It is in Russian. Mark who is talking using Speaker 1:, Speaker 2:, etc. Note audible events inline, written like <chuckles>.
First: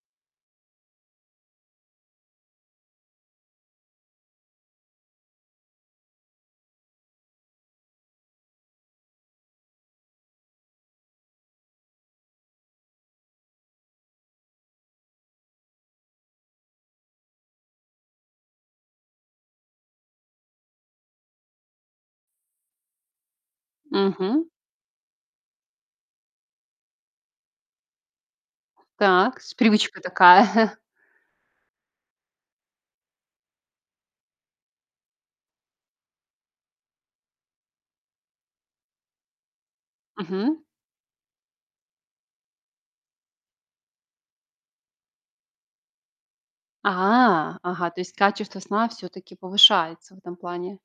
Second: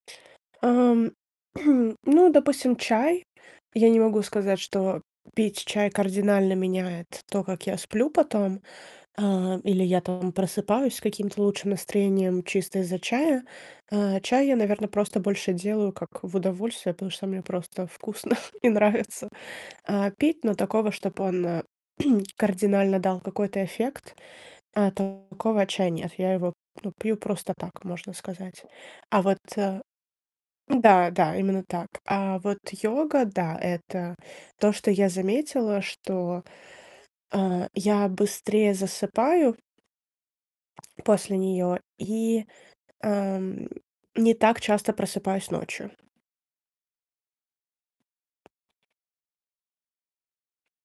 Speaker 1: Ам, <clears throat> ну, допустим, чай. Я не могу сказать, что пить чай кардинально меняет то, как я сплю потом. А, или я там просыпаюсь с каким-то лучшим настроением чисто из-за чая. А, чай я, наверно, просто больше делаю как в удовольствие. Потому что мне просто вкусно <chuckles> и нравится, а, пить, но такого, чтоб он, э <clears throat> кардинально дал какой-то эффект,
Speaker 2: Мгм.
Speaker 1: а, такого чая нет. Я его ну, пью просто так, можно сказать. А вот,
Speaker 2: Так, с
Speaker 1: э
Speaker 2: привычка такая. <chuckles>
Speaker 1: н-да, да, именно так. А вот йога, да- это то, что я заметила, что, а, я быстрее засыпаю
Speaker 2: Мгм.
Speaker 1: после неё, и, эм, не так часто просыпаюсь ночью.
Speaker 2: А, ага, то есть качество сна всё-таки повышается в этом плане.